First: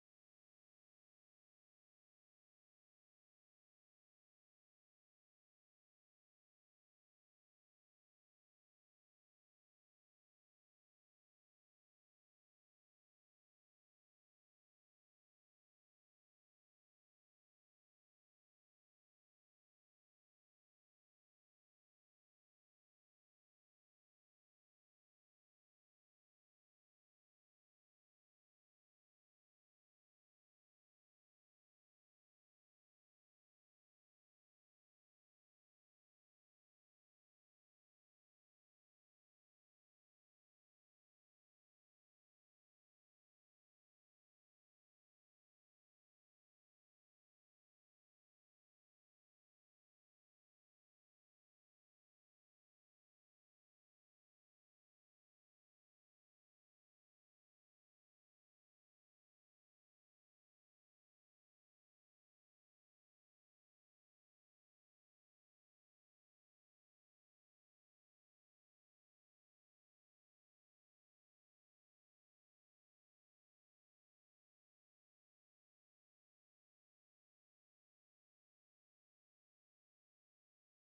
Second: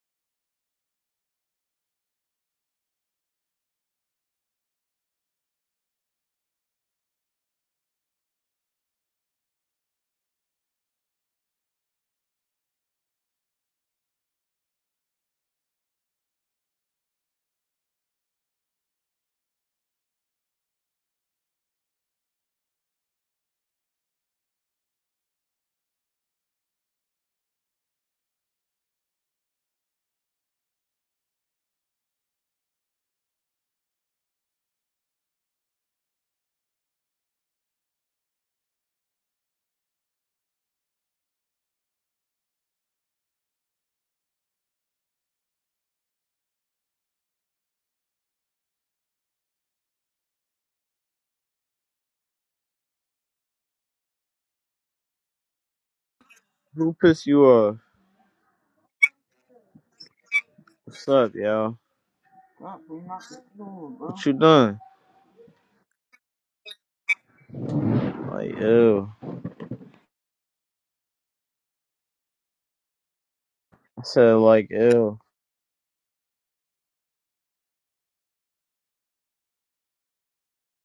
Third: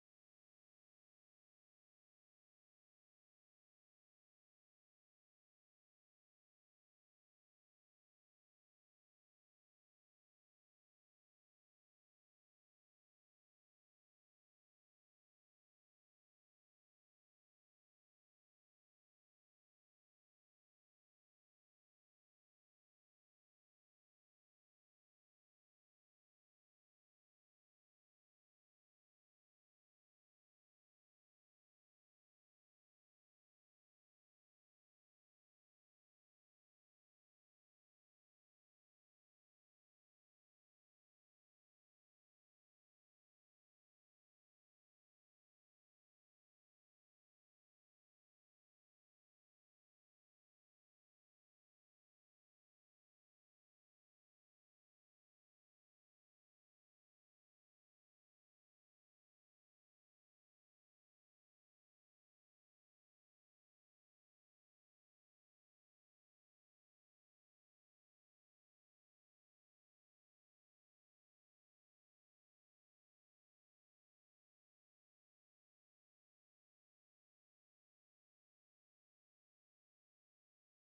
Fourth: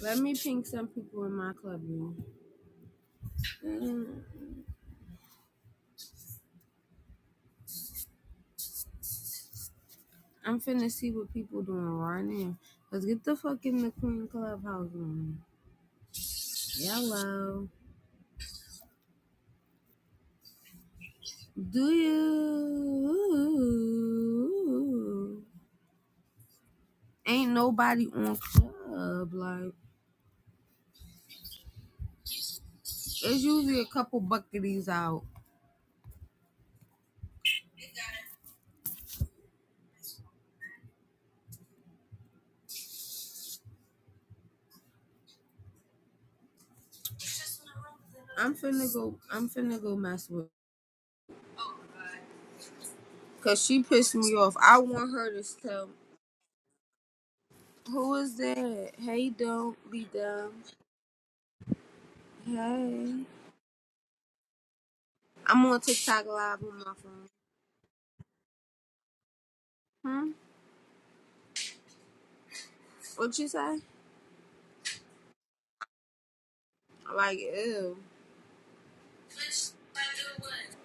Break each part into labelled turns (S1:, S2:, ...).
S1: Let me ping some people in my club, man. Mm, I'm finna see what people doing right now. Let's get the fuck in the Queen Clubhouse room. Yellow. Do you? Ain't nobody on club. Like, it's usually a couple bucketies out. I'm finna go, I'm finna go mess with her. Cause she pissed me off. I want her to tell
S2: Who pissed you off?
S1: who is that? Hey, don't be dumb.
S2: What's up, yo?
S1: Hey.
S2: What you done?
S1: I'm on TikTok live on my phone.
S2: Like, ew.
S1: Hmm? What you say?
S2: I said, like, ew.
S1: Like ew.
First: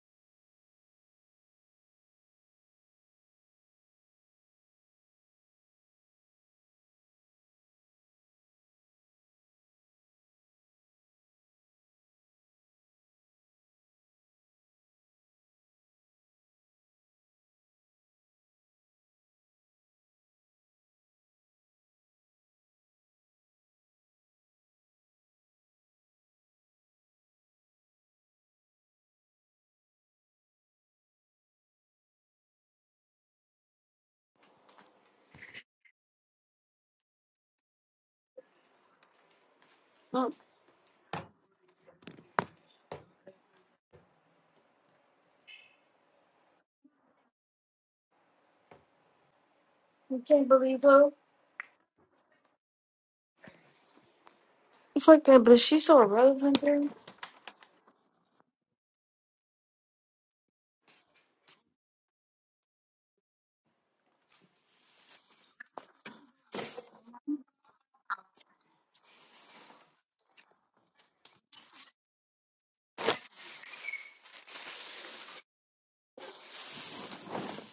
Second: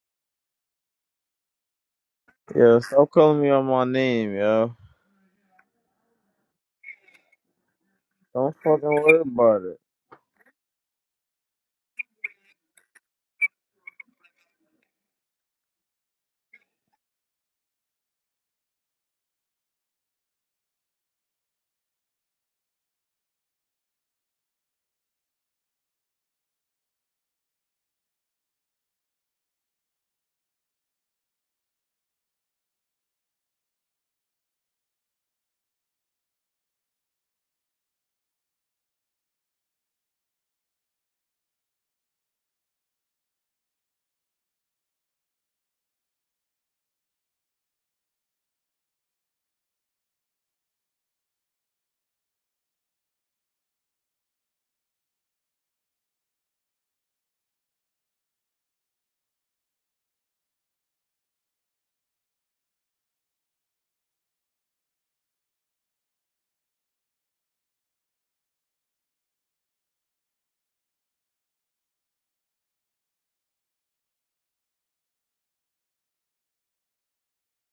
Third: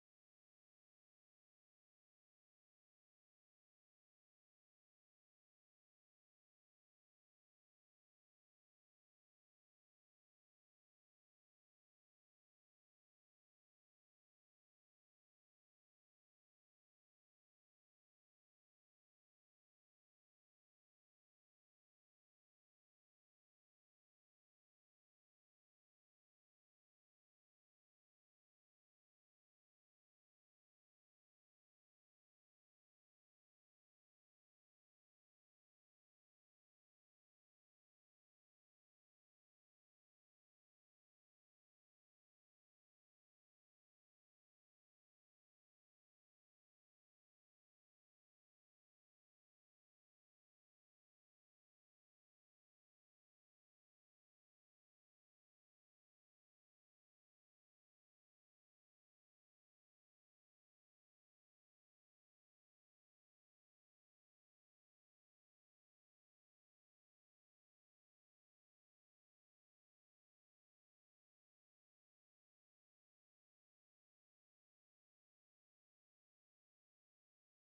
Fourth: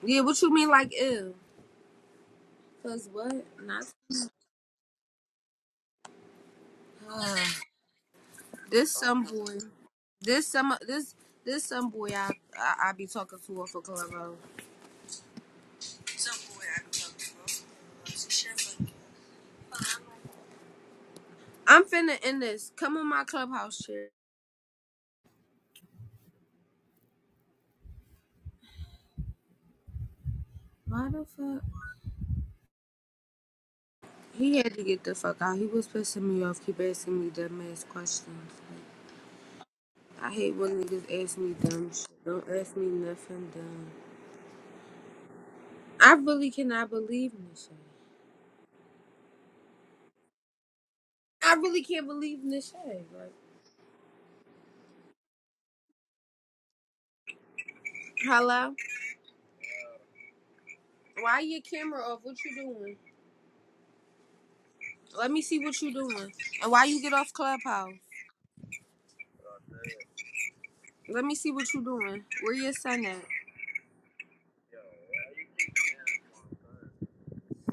S1: Yeah, what you mean like ew?
S2: Yo,
S1: Cause
S2: stop
S1: what?
S2: calling me on my
S1: Not
S2: name, yo. Don't fucking
S1: this
S2: worry
S1: some boy.
S2: about it.
S1: This some this this some boy I I, I be talking to off of Clubhouse. I'm finna end this. Come on my clubhouse shit. Why the fuck? He had to get the fuck out. He was pissing me off. Keep asking me dumb ass questions. Like,
S3: Oh,
S1: I hate when niggas ask me dumb shit. Don't ask me nothing dumb. I really cannot believe in this shit.
S3: you can't believe her.
S1: I really can't believe this shade. Like,
S3: Fuck that, but she's so relevant, girl.
S1: hello, why your camera off? What you doing? Let me see what you doing. And why you get off Clubhouse? Let me see what you doing. Where your son at?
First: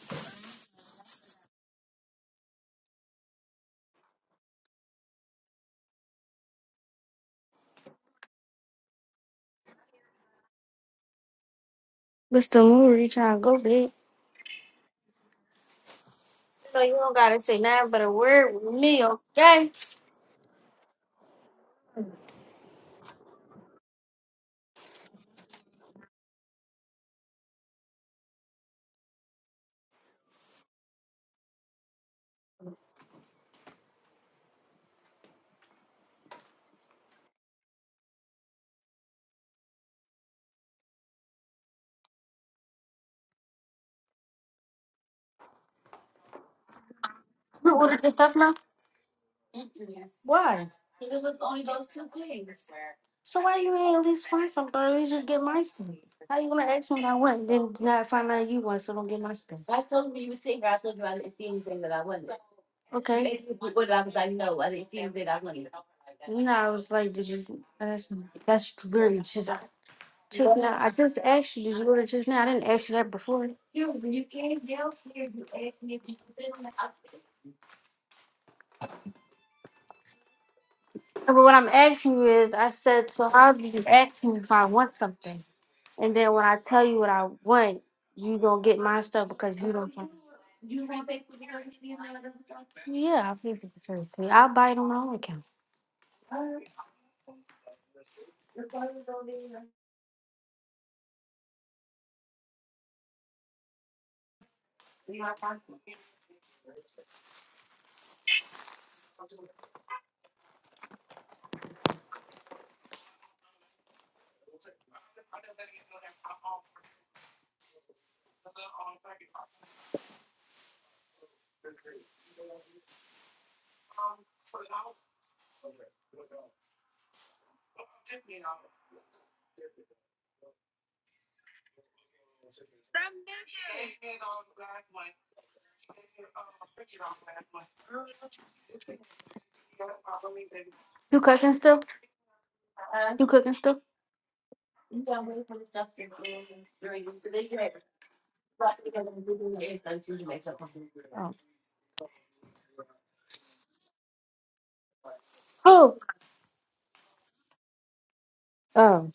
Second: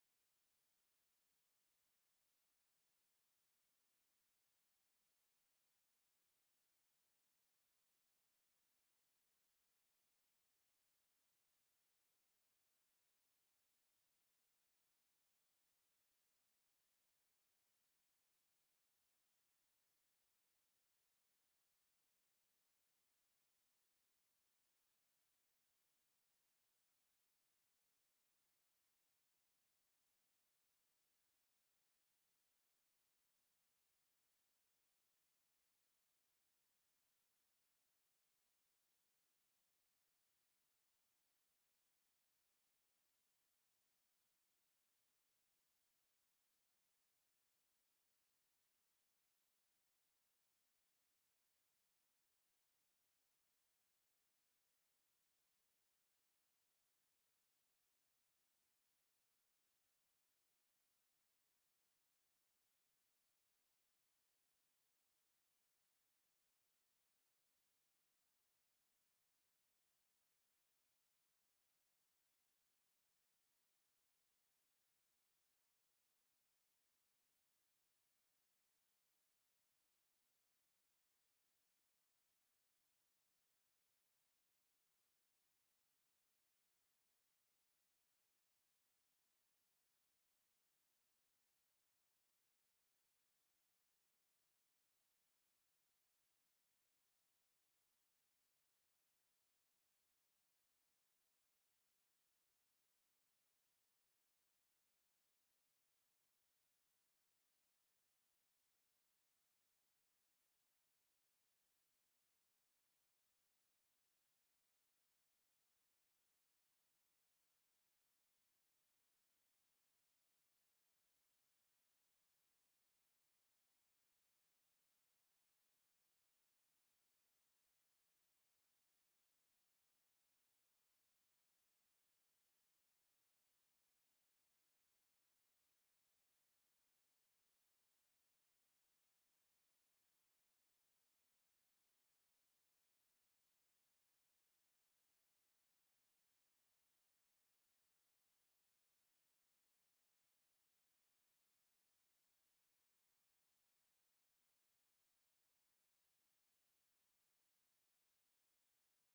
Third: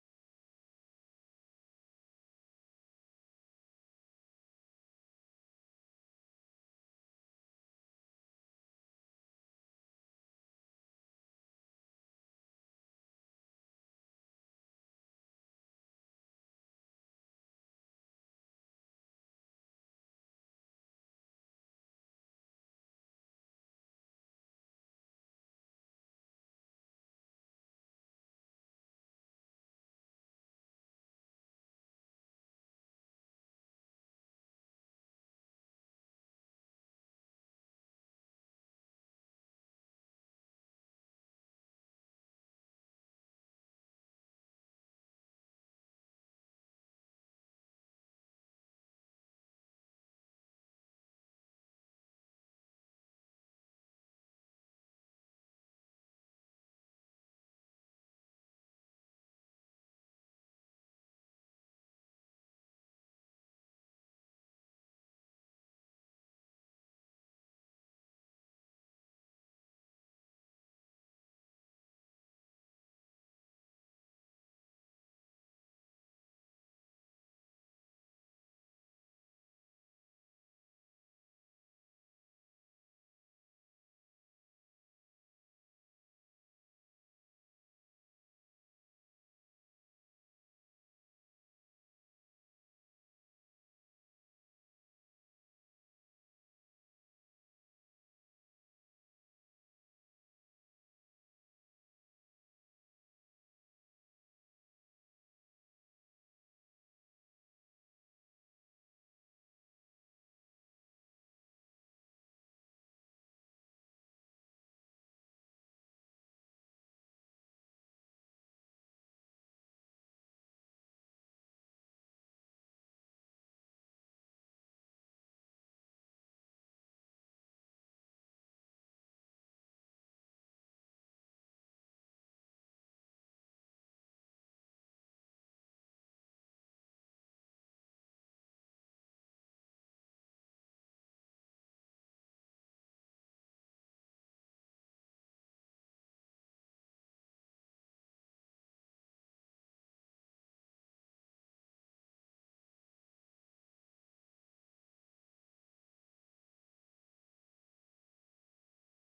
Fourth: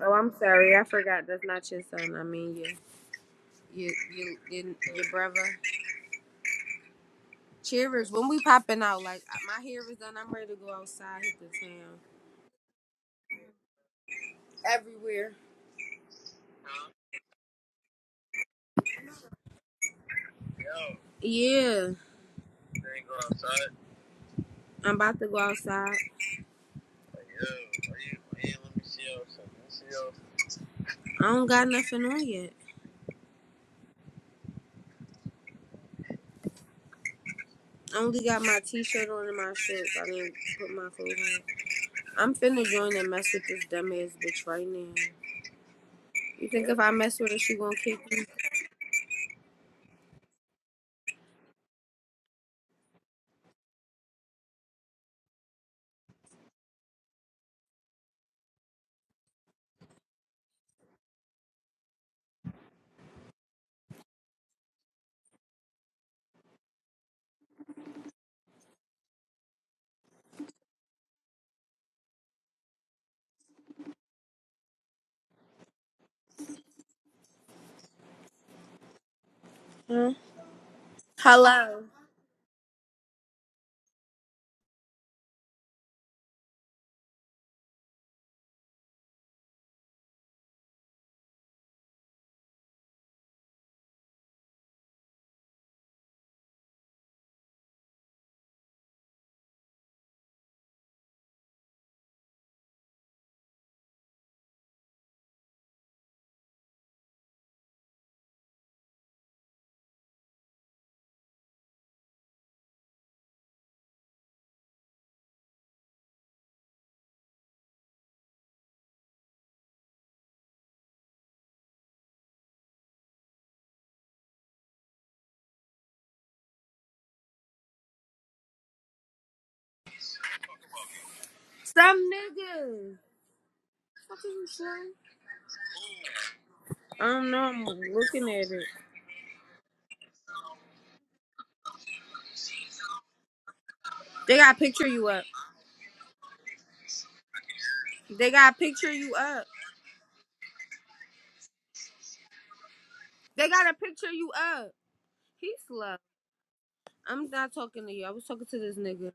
S1: Oh, I'm sorry, I forgot. That's not your son. I mean your your your your, your brother. Cheers. When we popping out, like my hair is done. I'm ready to go outside, hit the town,
S3: Mr. Moore, trying to go big.
S1: everywhere.
S3: No, you don't gotta say nothing but a word with me, okay?
S1: Yeah, I'm about to go outside. I don't got nothing on yet. I only got my t-shirt on and my shorts. I didn't put my clothes on. I'm finna join and mess with this dumbass bitch right now. You think if I mess with her, she
S3: You
S1: gonna kick
S3: ordered this
S1: me?
S3: stuff now? Yes. Why? So why you ain't at least find something? Or at least just get my stuff. How you gonna ask me about what? I want, Then not find out you want, so don't get my stuff. I I I I told told you you you was sitting here. I told you I didn't wasn't. see anything that I wasn't. Okay. You asked me What what I was like, No, I didn't see anything I wanted. No, I was like, did you ask me? That's literally just. Just now, I just asked you, did you go to just now? I didn't ask you that before. No,
S1: Huh?
S3: But what I'm
S1: Hello.
S3: asking you is, I said, so how did you ask me if I want something? And then when I tell you what I want, you gonna get my stuff because you don't want. Yeah, I'll feed you the me. I'll buy it on my own account.
S1: Some nigga. Fuck are you sure? I don't know. I'm looking at it.
S3: You cooking still? You cooking still?
S1: They got to picture you up. They got to picture you up.
S3: Oh.
S1: They got to picture you up. He
S3: Who?
S1: slow. I'm not talking to you. I was talking to this nigga.
S3: Oh.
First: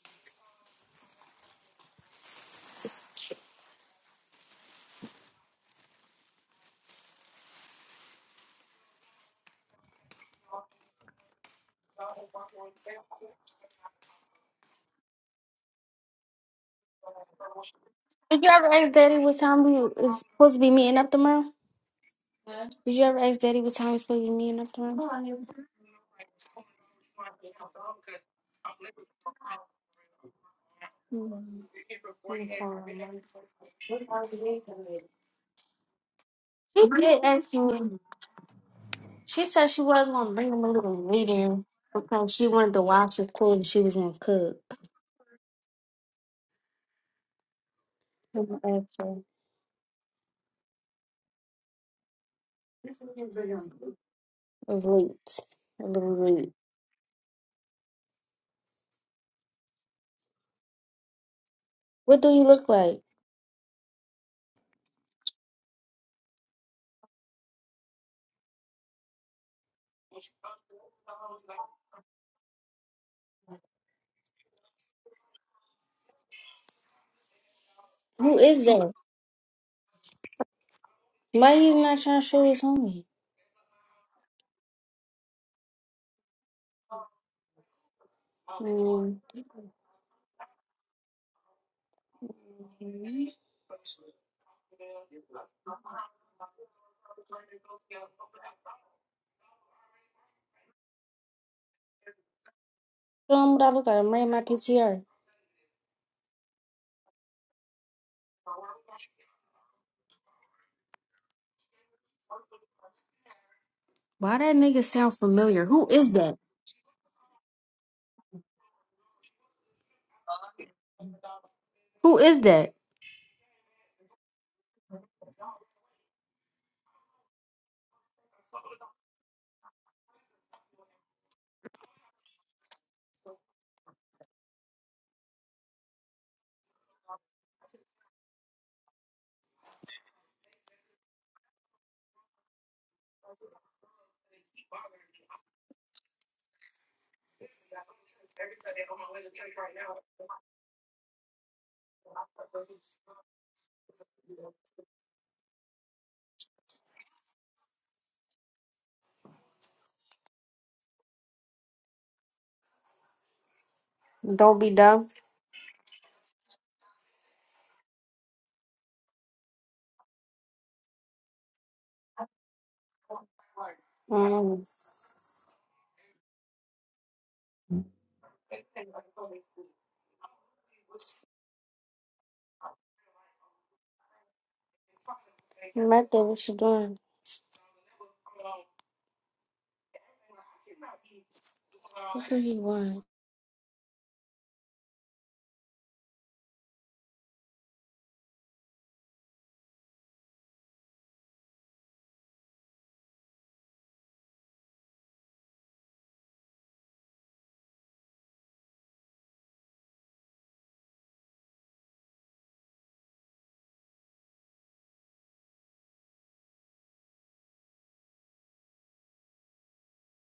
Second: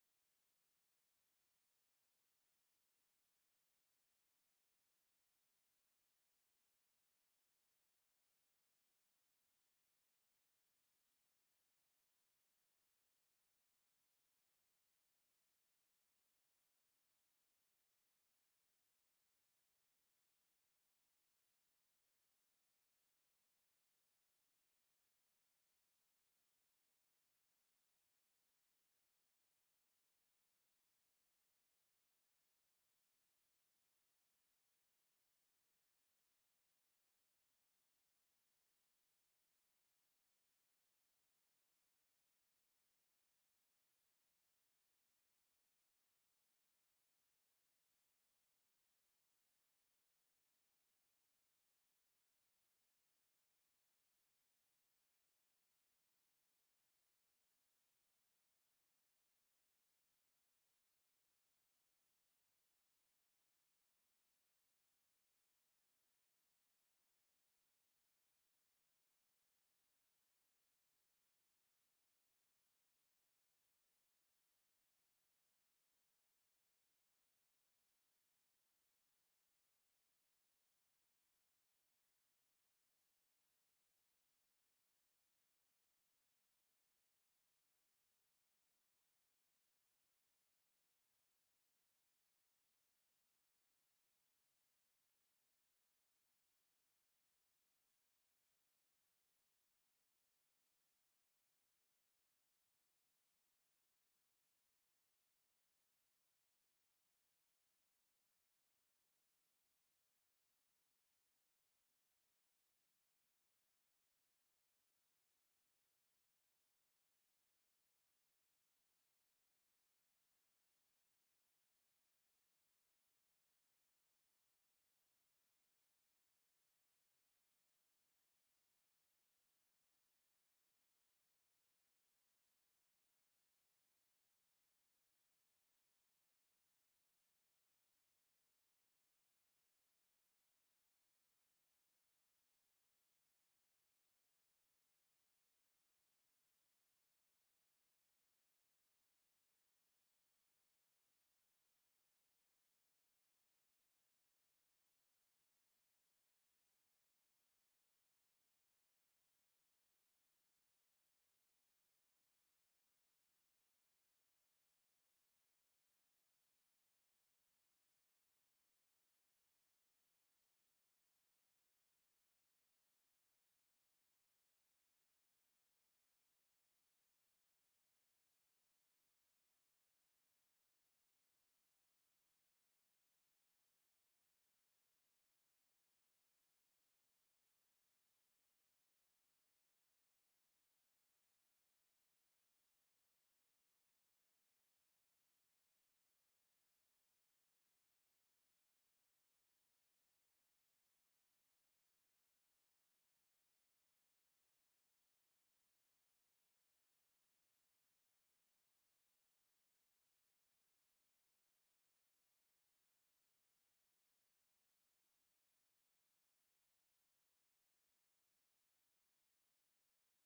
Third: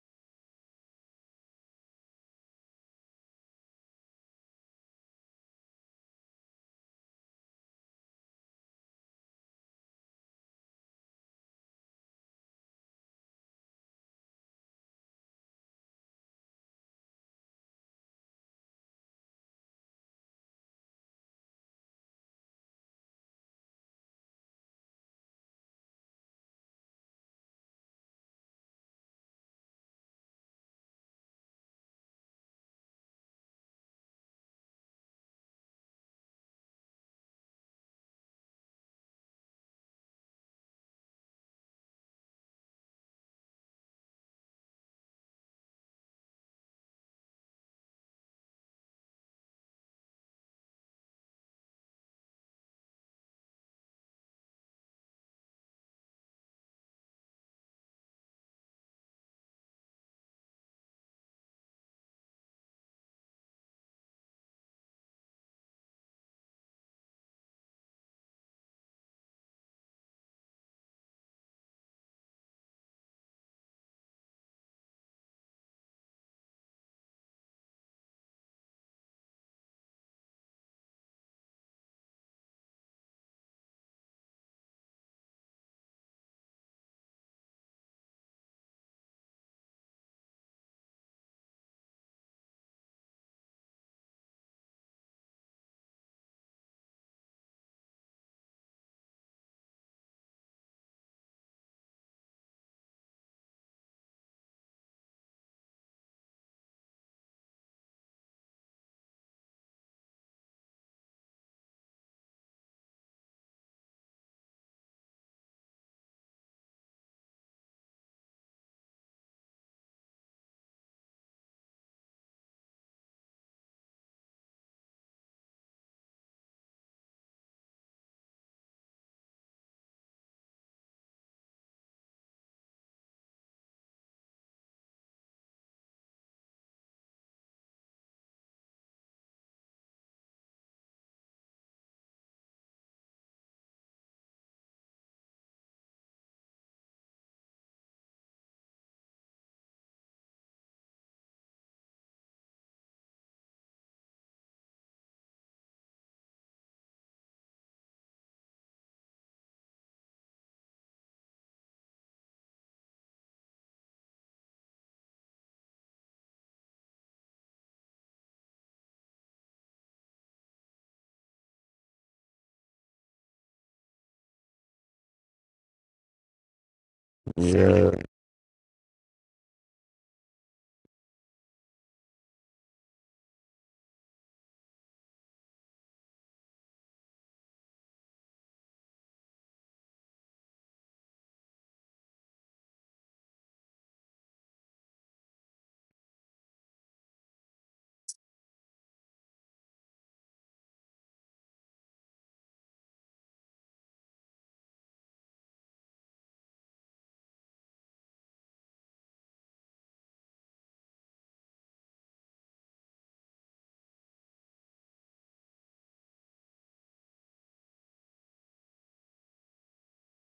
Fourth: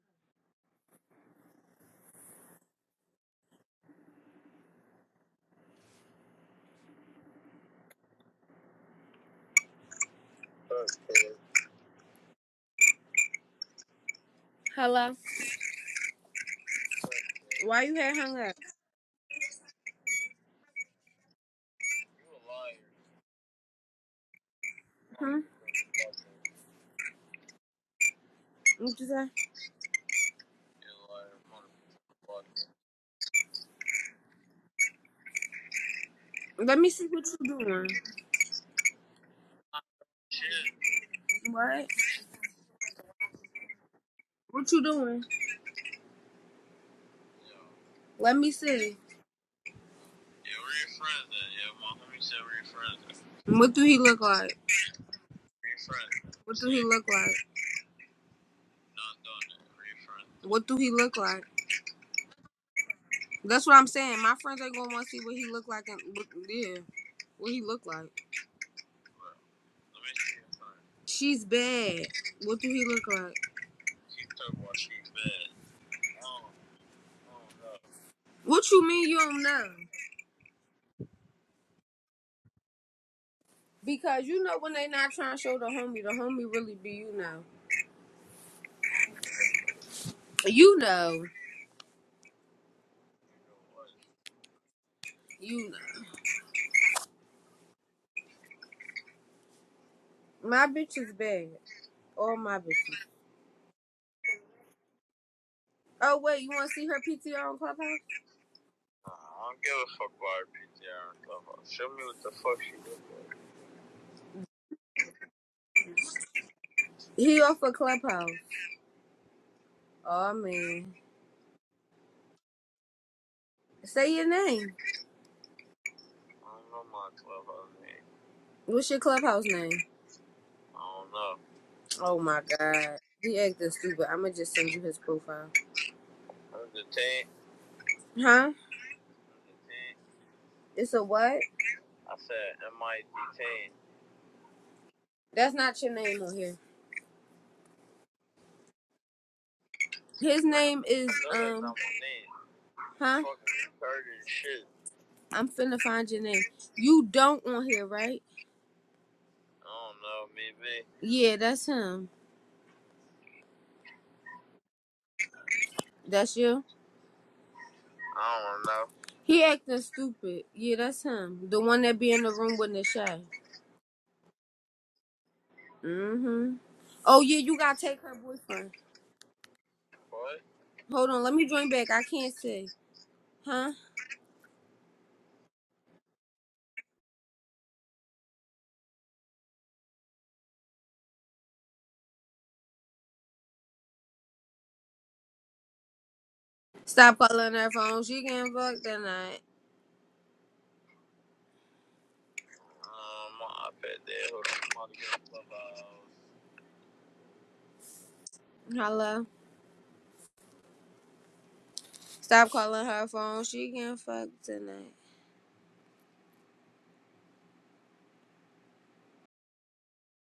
S1: Hello. Why you had hung
S3: Did you
S1: up?
S3: ever ask Daddy what time we is supposed to be meeting up tomorrow? Did you ever ask Daddy what time we supposed to be meeting up tomorrow?
S1: Hmm? What you say?
S3: Mm.
S1: Let
S3: She
S1: me see
S3: did
S1: what
S3: ask
S1: you doing.
S3: me. She said she was gonna bring him a little meeting
S1: What?
S3: because she wanted to watch his clothes. and she was gonna cook.
S1: What you doing? Let me
S3: And I
S1: see.
S3: asked her, "Wait,
S1: What do he look like?
S3: a little late.
S1: What do he look like? What do he look like?
S3: What do you look like?
S1: That's what I'm saying. My friends ain't gonna want to see what he look like and what, yeah, what he look like. She's bad. What do he look like?
S3: Who is
S1: What you
S3: that?
S1: mean you don't know?
S3: Why you not trying to show his homie?
S1: Because you know when they not trying to show the homie, the homie really be you know.
S3: Mm.
S1: You know. You know. My bitch is bad. All my bitches.
S3: Show him what I look like. I'm wearing my PTR.
S1: Oh wait, you want to see her PTR on Clubhouse?
S3: Why that nigga sound familiar? Who is that?
S1: He off of Clubhouse. Oh man.
S3: Who is that?
S1: Say your name. What's your Clubhouse name? Oh my god. He acting stupid. I'ma just send you his profile. Huh? It's a what? That's not your name on here. His name is um. Huh? I'm finna find your name. You don't on here, right? Yeah, that's him.
S3: Don't be dumb.
S1: That's you. He acting stupid. Yeah, that's him. The one that be in the room with Nisha.
S3: Um,
S1: Mm-hmm. Oh yeah, you gotta
S4: Yeah.
S1: take her boyfriend. Hold on, let me join back. I can't say. Huh?
S3: Method, what you doing? What do you want?
S1: Stop calling her phone. She can fuck tonight. Hello. Stop calling her phone. She can fuck tonight.